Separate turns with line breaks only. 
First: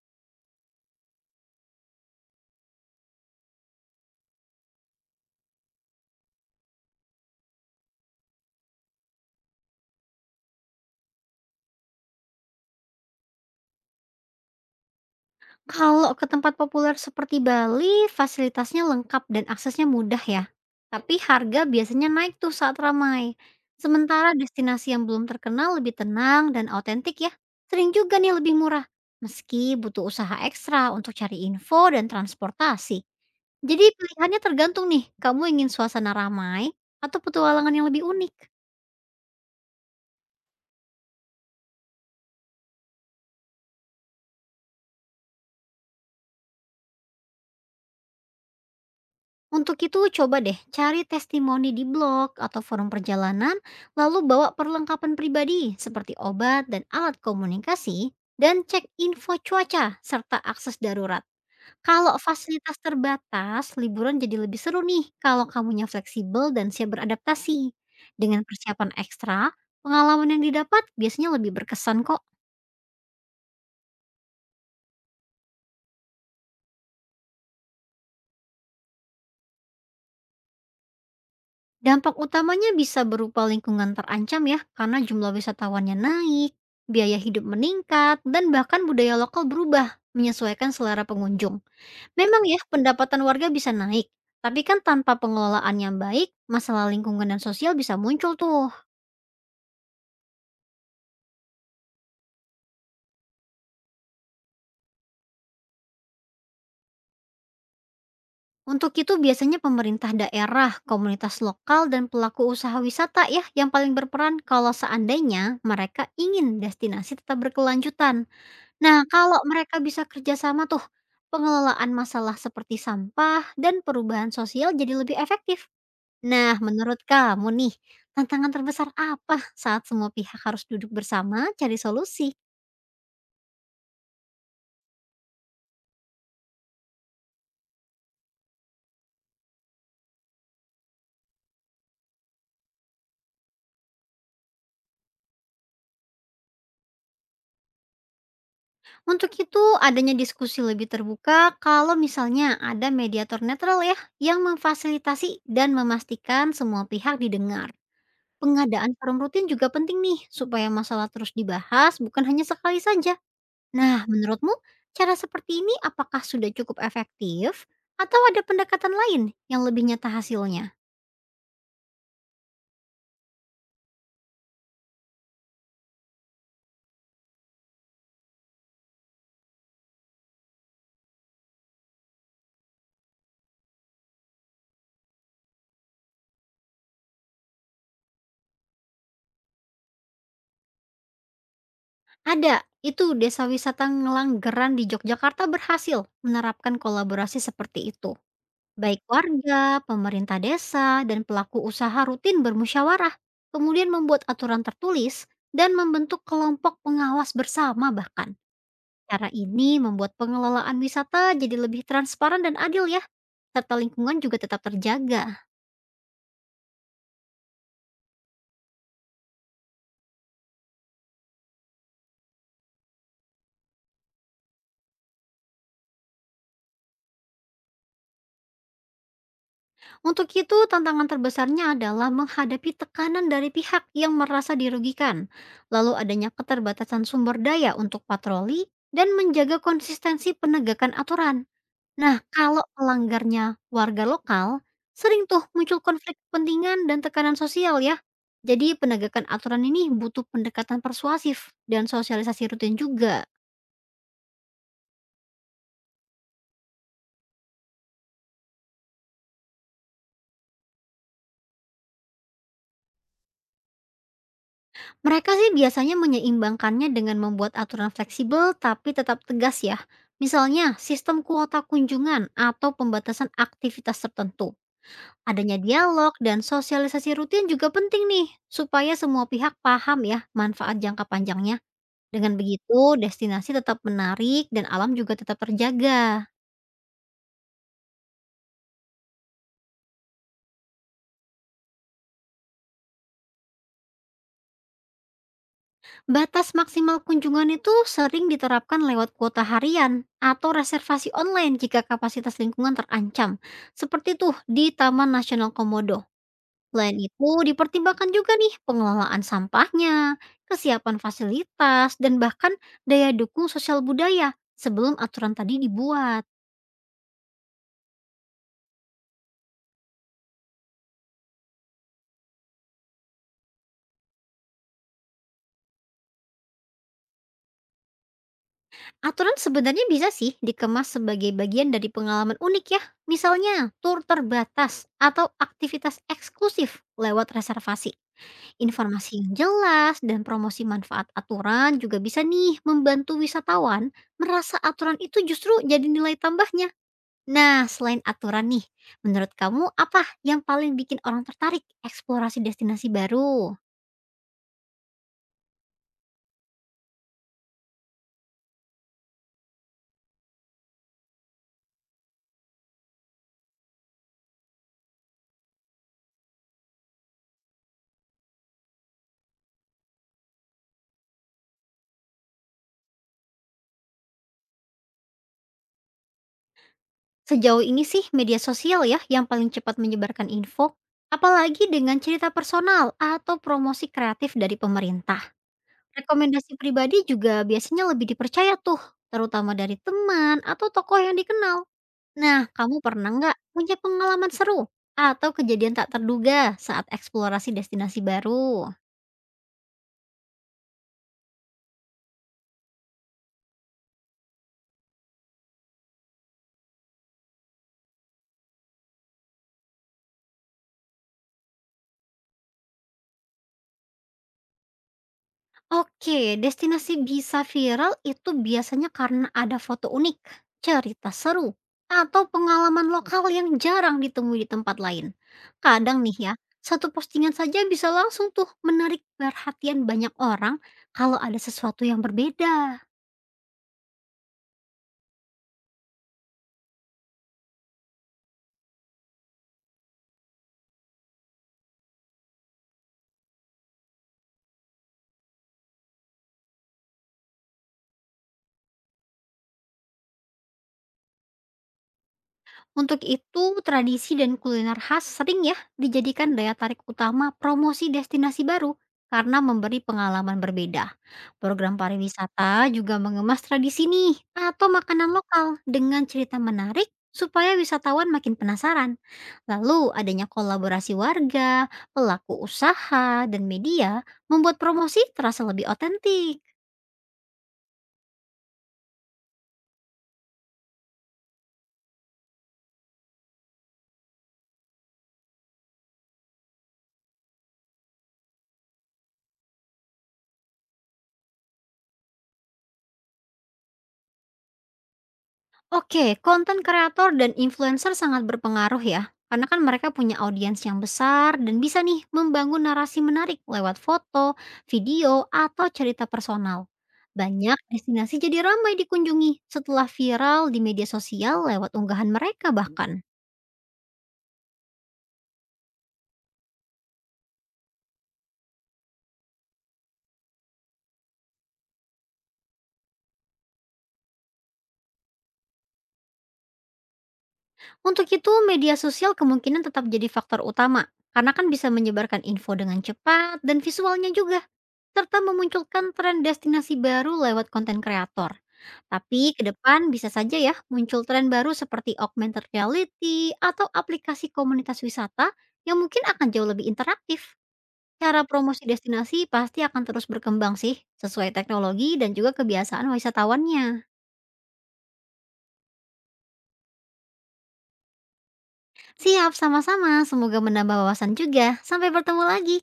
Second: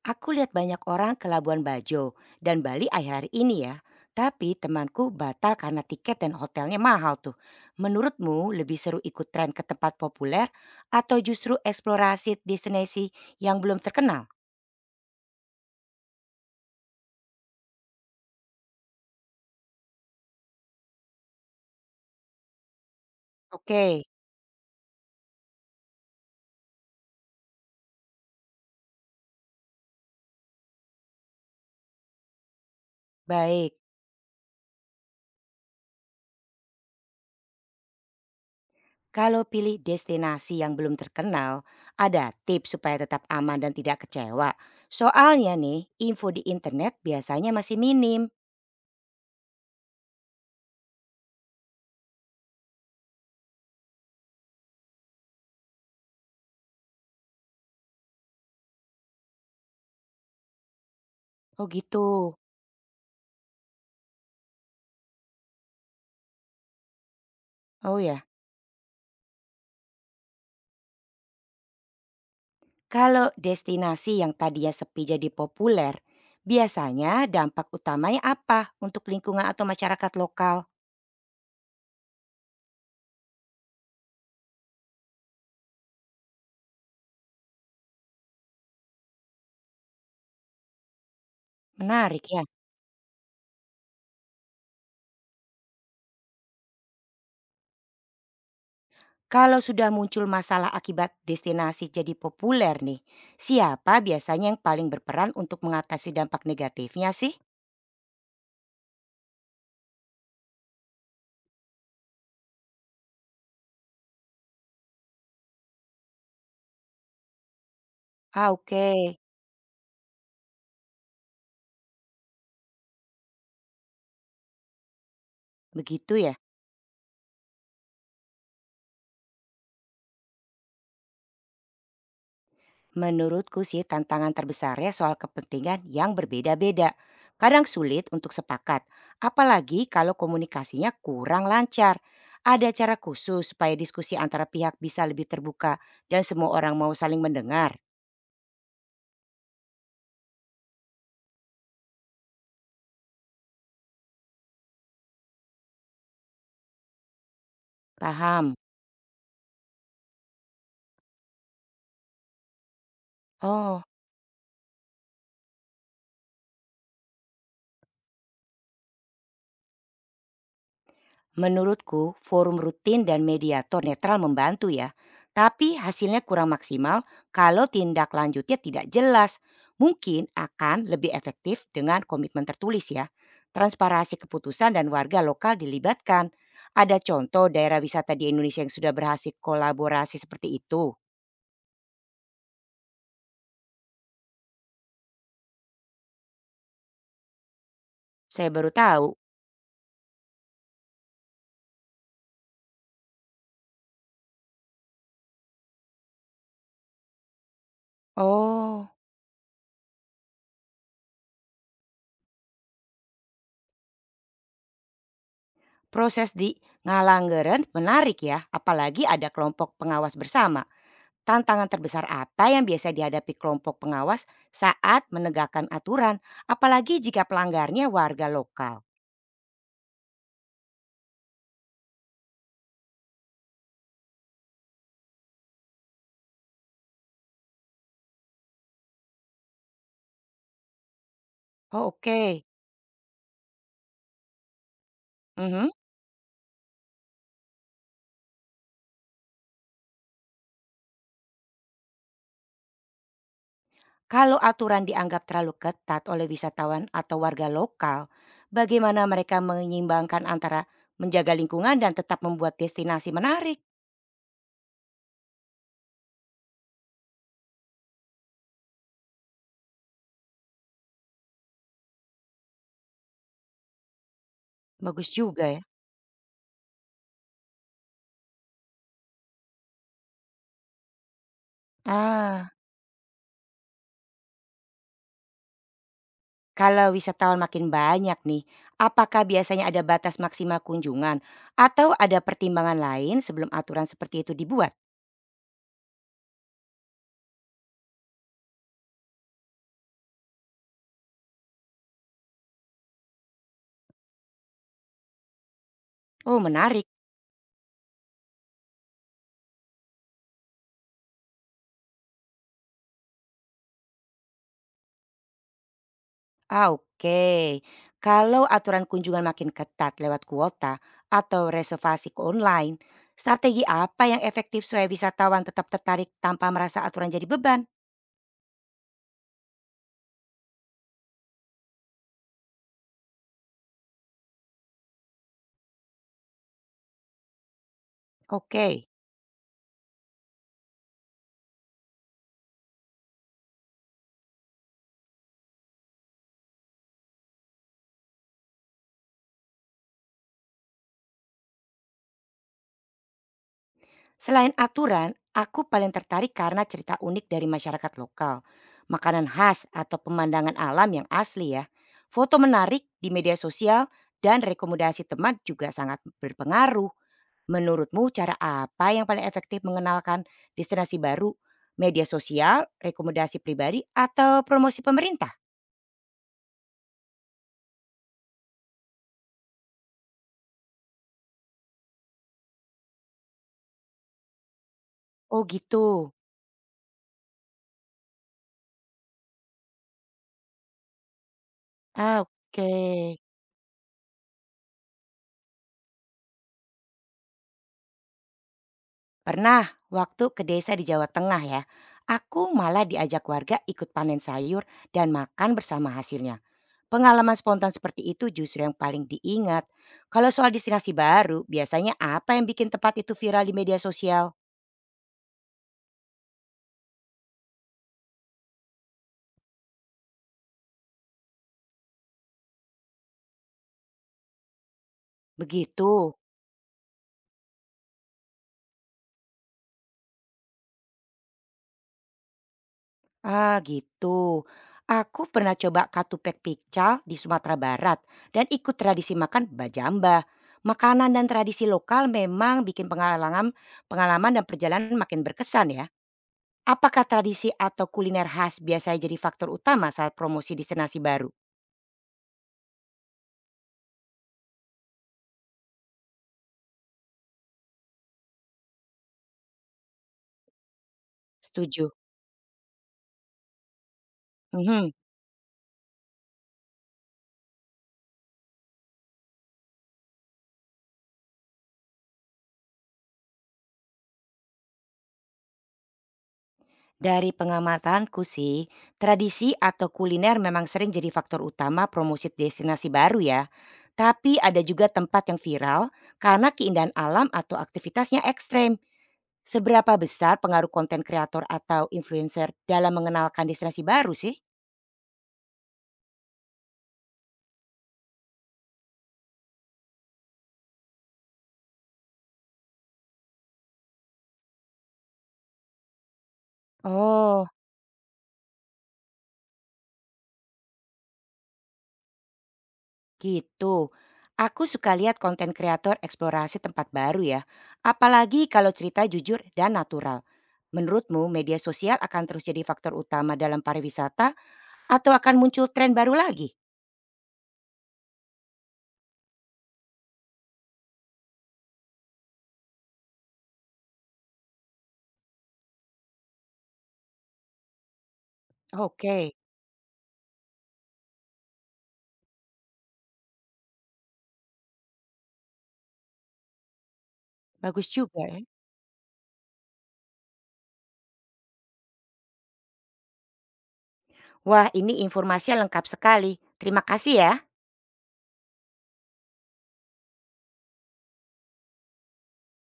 Aku lihat banyak orang ke Labuan Bajo dan Bali akhir-akhir ini ya. Tapi temanku batal karena tiket dan hotelnya mahal tuh. Menurutmu lebih seru ikut tren ke tempat populer atau justru eksplorasi destinasi yang belum terkenal?
Kalau ke tempat populer seperti Bali, fasilitasnya lengkap dan aksesnya mudah ya. Tapi harga biasanya naik tuh saat ramai.
Oke,
Sementara destinasi yang belum terkenal lebih tenang dan autentik ya. Sering juga nih lebih murah. Meski butuh usaha ekstra untuk cari info dan transportasi.
baik.
Jadi pilihannya tergantung nih, kamu ingin suasana ramai atau petualangan yang lebih unik.
Kalau pilih destinasi yang belum terkenal, ada tips supaya tetap aman dan tidak kecewa. Soalnya nih, info di internet biasanya masih minim.
Untuk itu coba deh cari testimoni di blog atau forum perjalanan, lalu bawa perlengkapan pribadi seperti obat dan alat komunikasi, dan cek info cuaca serta akses darurat.
Oh gitu.
Kalau fasilitas terbatas, liburan jadi lebih seru nih kalau kamunya fleksibel dan siap beradaptasi.
Oh ya.
Dengan persiapan ekstra, pengalaman yang didapat biasanya lebih berkesan kok.
Kalau destinasi yang tadinya sepi jadi populer, biasanya dampak utamanya apa untuk lingkungan atau masyarakat lokal?
Dampak utamanya bisa berupa lingkungan terancam ya, karena jumlah wisatawannya naik, biaya hidup meningkat, dan bahkan budaya lokal berubah menyesuaikan selera pengunjung.
Menarik ya.
Memang ya, pendapatan warga bisa naik, tapi kan tanpa pengelolaan yang baik, masalah lingkungan dan sosial bisa muncul tuh.
Kalau sudah muncul masalah akibat destinasi jadi populer nih, siapa biasanya yang paling berperan untuk mengatasi dampak negatifnya sih?
Untuk itu biasanya pemerintah daerah, komunitas lokal, dan pelaku usaha wisata ya yang paling berperan kalau seandainya mereka ingin destinasi tetap berkelanjutan.
Ah oke,
Nah, kalau mereka bisa kerjasama tuh, pengelolaan masalah seperti sampah dan perubahan sosial jadi lebih efektif.
begitu ya.
Nah, menurut kamu nih, tantangan terbesar apa saat semua pihak harus duduk bersama cari solusi?
Menurutku sih tantangan terbesarnya soal kepentingan yang berbeda-beda. Kadang sulit untuk sepakat, apalagi kalau komunikasinya kurang lancar. Ada cara khusus supaya diskusi antara pihak bisa lebih terbuka dan semua orang mau saling mendengar.
Untuk itu, adanya diskusi lebih terbuka kalau misalnya ada mediator netral ya, yang memfasilitasi dan memastikan semua pihak didengar.
Paham?
Pengadaan forum rutin juga penting nih, supaya masalah terus dibahas bukan hanya sekali saja.
Oh,
Nah, menurutmu cara seperti ini apakah sudah cukup efektif atau ada pendekatan lain yang lebih nyata hasilnya?
menurutku, forum rutin dan mediator netral membantu ya, tapi hasilnya kurang maksimal kalau tindak lanjutnya tidak jelas. Mungkin akan lebih efektif dengan komitmen tertulis ya, transparansi keputusan dan warga lokal dilibatkan. Ada contoh daerah wisata di Indonesia yang sudah berhasil kolaborasi seperti itu.
Ada, itu desa wisata Ngelanggeran di Yogyakarta berhasil menerapkan kolaborasi seperti itu.
Saya baru
Baik
tahu.
warga, pemerintah desa, dan pelaku usaha rutin bermusyawarah, kemudian membuat aturan tertulis dan membentuk kelompok pengawas bersama bahkan.
Oh,
Cara ini membuat pengelolaan wisata jadi lebih transparan dan adil ya, serta lingkungan juga tetap terjaga.
proses di Ngalanggeren menarik ya, apalagi ada kelompok pengawas bersama. Tantangan terbesar apa yang biasa dihadapi kelompok pengawas saat menegakkan aturan, apalagi jika pelanggarnya warga lokal?
Untuk itu, tantangan terbesarnya adalah menghadapi tekanan dari pihak yang merasa dirugikan, lalu adanya keterbatasan sumber daya untuk patroli, dan menjaga konsistensi penegakan aturan.
Oh,
Nah,
oke.
kalau pelanggarnya warga lokal, sering tuh
Mhm.
muncul konflik kepentingan dan tekanan sosial ya. Jadi penegakan aturan ini butuh pendekatan persuasif dan sosialisasi rutin juga.
Kalau aturan dianggap terlalu ketat oleh wisatawan atau warga lokal, bagaimana mereka menyeimbangkan antara menjaga lingkungan dan tetap membuat destinasi menarik?
Mereka sih biasanya menyeimbangkannya dengan membuat aturan fleksibel tapi tetap tegas ya. Misalnya sistem kuota kunjungan atau pembatasan aktivitas tertentu.
Bagus juga
Adanya
ya.
dialog dan sosialisasi rutin juga penting nih supaya semua pihak paham ya manfaat jangka panjangnya. Dengan
Ah,
begitu destinasi tetap menarik dan alam juga tetap terjaga.
kalau wisatawan makin banyak nih, apakah biasanya ada batas maksimal kunjungan atau ada pertimbangan lain sebelum aturan seperti itu dibuat?
Batas maksimal kunjungan itu sering diterapkan lewat kuota harian atau reservasi online jika kapasitas lingkungan terancam, seperti tuh di Taman Nasional Komodo.
Oh menarik.
Selain itu, dipertimbangkan juga nih pengelolaan sampahnya, kesiapan fasilitas, dan bahkan daya dukung sosial budaya sebelum aturan tadi dibuat.
Ah, oke. Kalau aturan kunjungan makin ketat lewat kuota atau reservasi ke online, strategi apa yang efektif supaya wisatawan tetap tertarik tanpa merasa aturan jadi beban?
Aturan sebenarnya bisa sih dikemas sebagai bagian dari pengalaman unik ya, misalnya tur terbatas atau aktivitas eksklusif lewat reservasi.
Oke.
Informasi yang jelas dan promosi manfaat aturan juga bisa nih membantu wisatawan merasa aturan itu justru jadi nilai tambahnya. Nah, selain aturan nih, menurut kamu apa yang paling bikin orang tertarik eksplorasi destinasi baru?
Selain aturan, aku paling tertarik karena cerita unik dari masyarakat lokal, makanan khas atau pemandangan alam yang asli ya. Foto menarik di media sosial dan rekomendasi teman juga sangat berpengaruh. Menurutmu cara apa yang paling efektif mengenalkan destinasi baru? Media sosial, rekomendasi pribadi, atau promosi pemerintah?
Sejauh ini sih media sosial ya yang paling cepat menyebarkan info, apalagi dengan cerita personal atau promosi kreatif dari pemerintah.
Oh gitu.
Rekomendasi pribadi juga biasanya lebih dipercaya tuh, terutama dari teman atau tokoh yang dikenal.
Ah,
Nah,
oke.
kamu pernah nggak punya pengalaman seru atau kejadian tak terduga saat eksplorasi destinasi baru?
Pernah, waktu ke desa di Jawa Tengah ya, aku malah diajak warga ikut panen sayur dan makan bersama hasilnya. Pengalaman spontan seperti itu justru yang paling diingat. Kalau soal destinasi baru, biasanya apa yang bikin tempat itu viral di media sosial?
Oke, destinasi bisa viral itu biasanya karena ada foto unik, cerita seru, atau pengalaman lokal yang jarang ditemui di tempat lain. Kadang
Begitu.
nih ya, satu postingan saja bisa langsung tuh menarik perhatian banyak orang kalau ada sesuatu yang berbeda.
Ah gitu. Aku pernah coba katupek pical di Sumatera Barat dan ikut tradisi makan bajamba. Makanan dan tradisi lokal memang bikin pengalaman dan perjalanan makin berkesan ya. Apakah tradisi atau kuliner khas biasanya jadi faktor utama saat promosi destinasi baru?
Untuk itu, tradisi dan kuliner khas sering ya dijadikan daya tarik utama promosi destinasi baru karena memberi pengalaman berbeda. Program
Setuju.
pariwisata juga mengemas tradisi nih atau
Mhm.
makanan lokal dengan cerita menarik supaya wisatawan makin penasaran. Lalu adanya kolaborasi warga, pelaku usaha, dan media membuat promosi terasa lebih otentik.
Dari pengamatanku sih, tradisi atau kuliner memang sering jadi faktor utama promosi destinasi baru ya. Tapi ada juga tempat yang viral karena keindahan alam atau aktivitasnya ekstrem. Seberapa besar pengaruh konten kreator atau influencer dalam mengenalkan destinasi baru sih?
Oke, konten kreator dan influencer sangat berpengaruh ya. Karena kan mereka punya audiens yang besar dan bisa nih membangun narasi menarik lewat foto, video, atau cerita personal.
Oh,
Banyak destinasi jadi ramai dikunjungi setelah viral di media sosial lewat unggahan mereka bahkan.
gitu. Aku suka lihat konten kreator eksplorasi tempat baru ya. Apalagi kalau cerita jujur dan natural. Menurutmu media sosial akan terus jadi faktor utama dalam pariwisata atau akan muncul tren baru lagi?
Untuk itu, media sosial kemungkinan tetap jadi faktor utama karena kan bisa menyebarkan info dengan cepat dan visualnya juga serta memunculkan tren destinasi baru lewat konten kreator.
Oke,
Tapi ke depan bisa saja ya muncul tren baru seperti augmented reality atau aplikasi komunitas wisata yang mungkin akan jauh lebih interaktif.
bagus juga
Cara
ya.
promosi destinasi pasti akan terus berkembang sih, sesuai teknologi dan juga kebiasaan wisatawannya.
Wah ini informasinya lengkap sekali. Terima kasih ya.
Siap, sama-sama. Semoga menambah wawasan juga. Sampai bertemu lagi.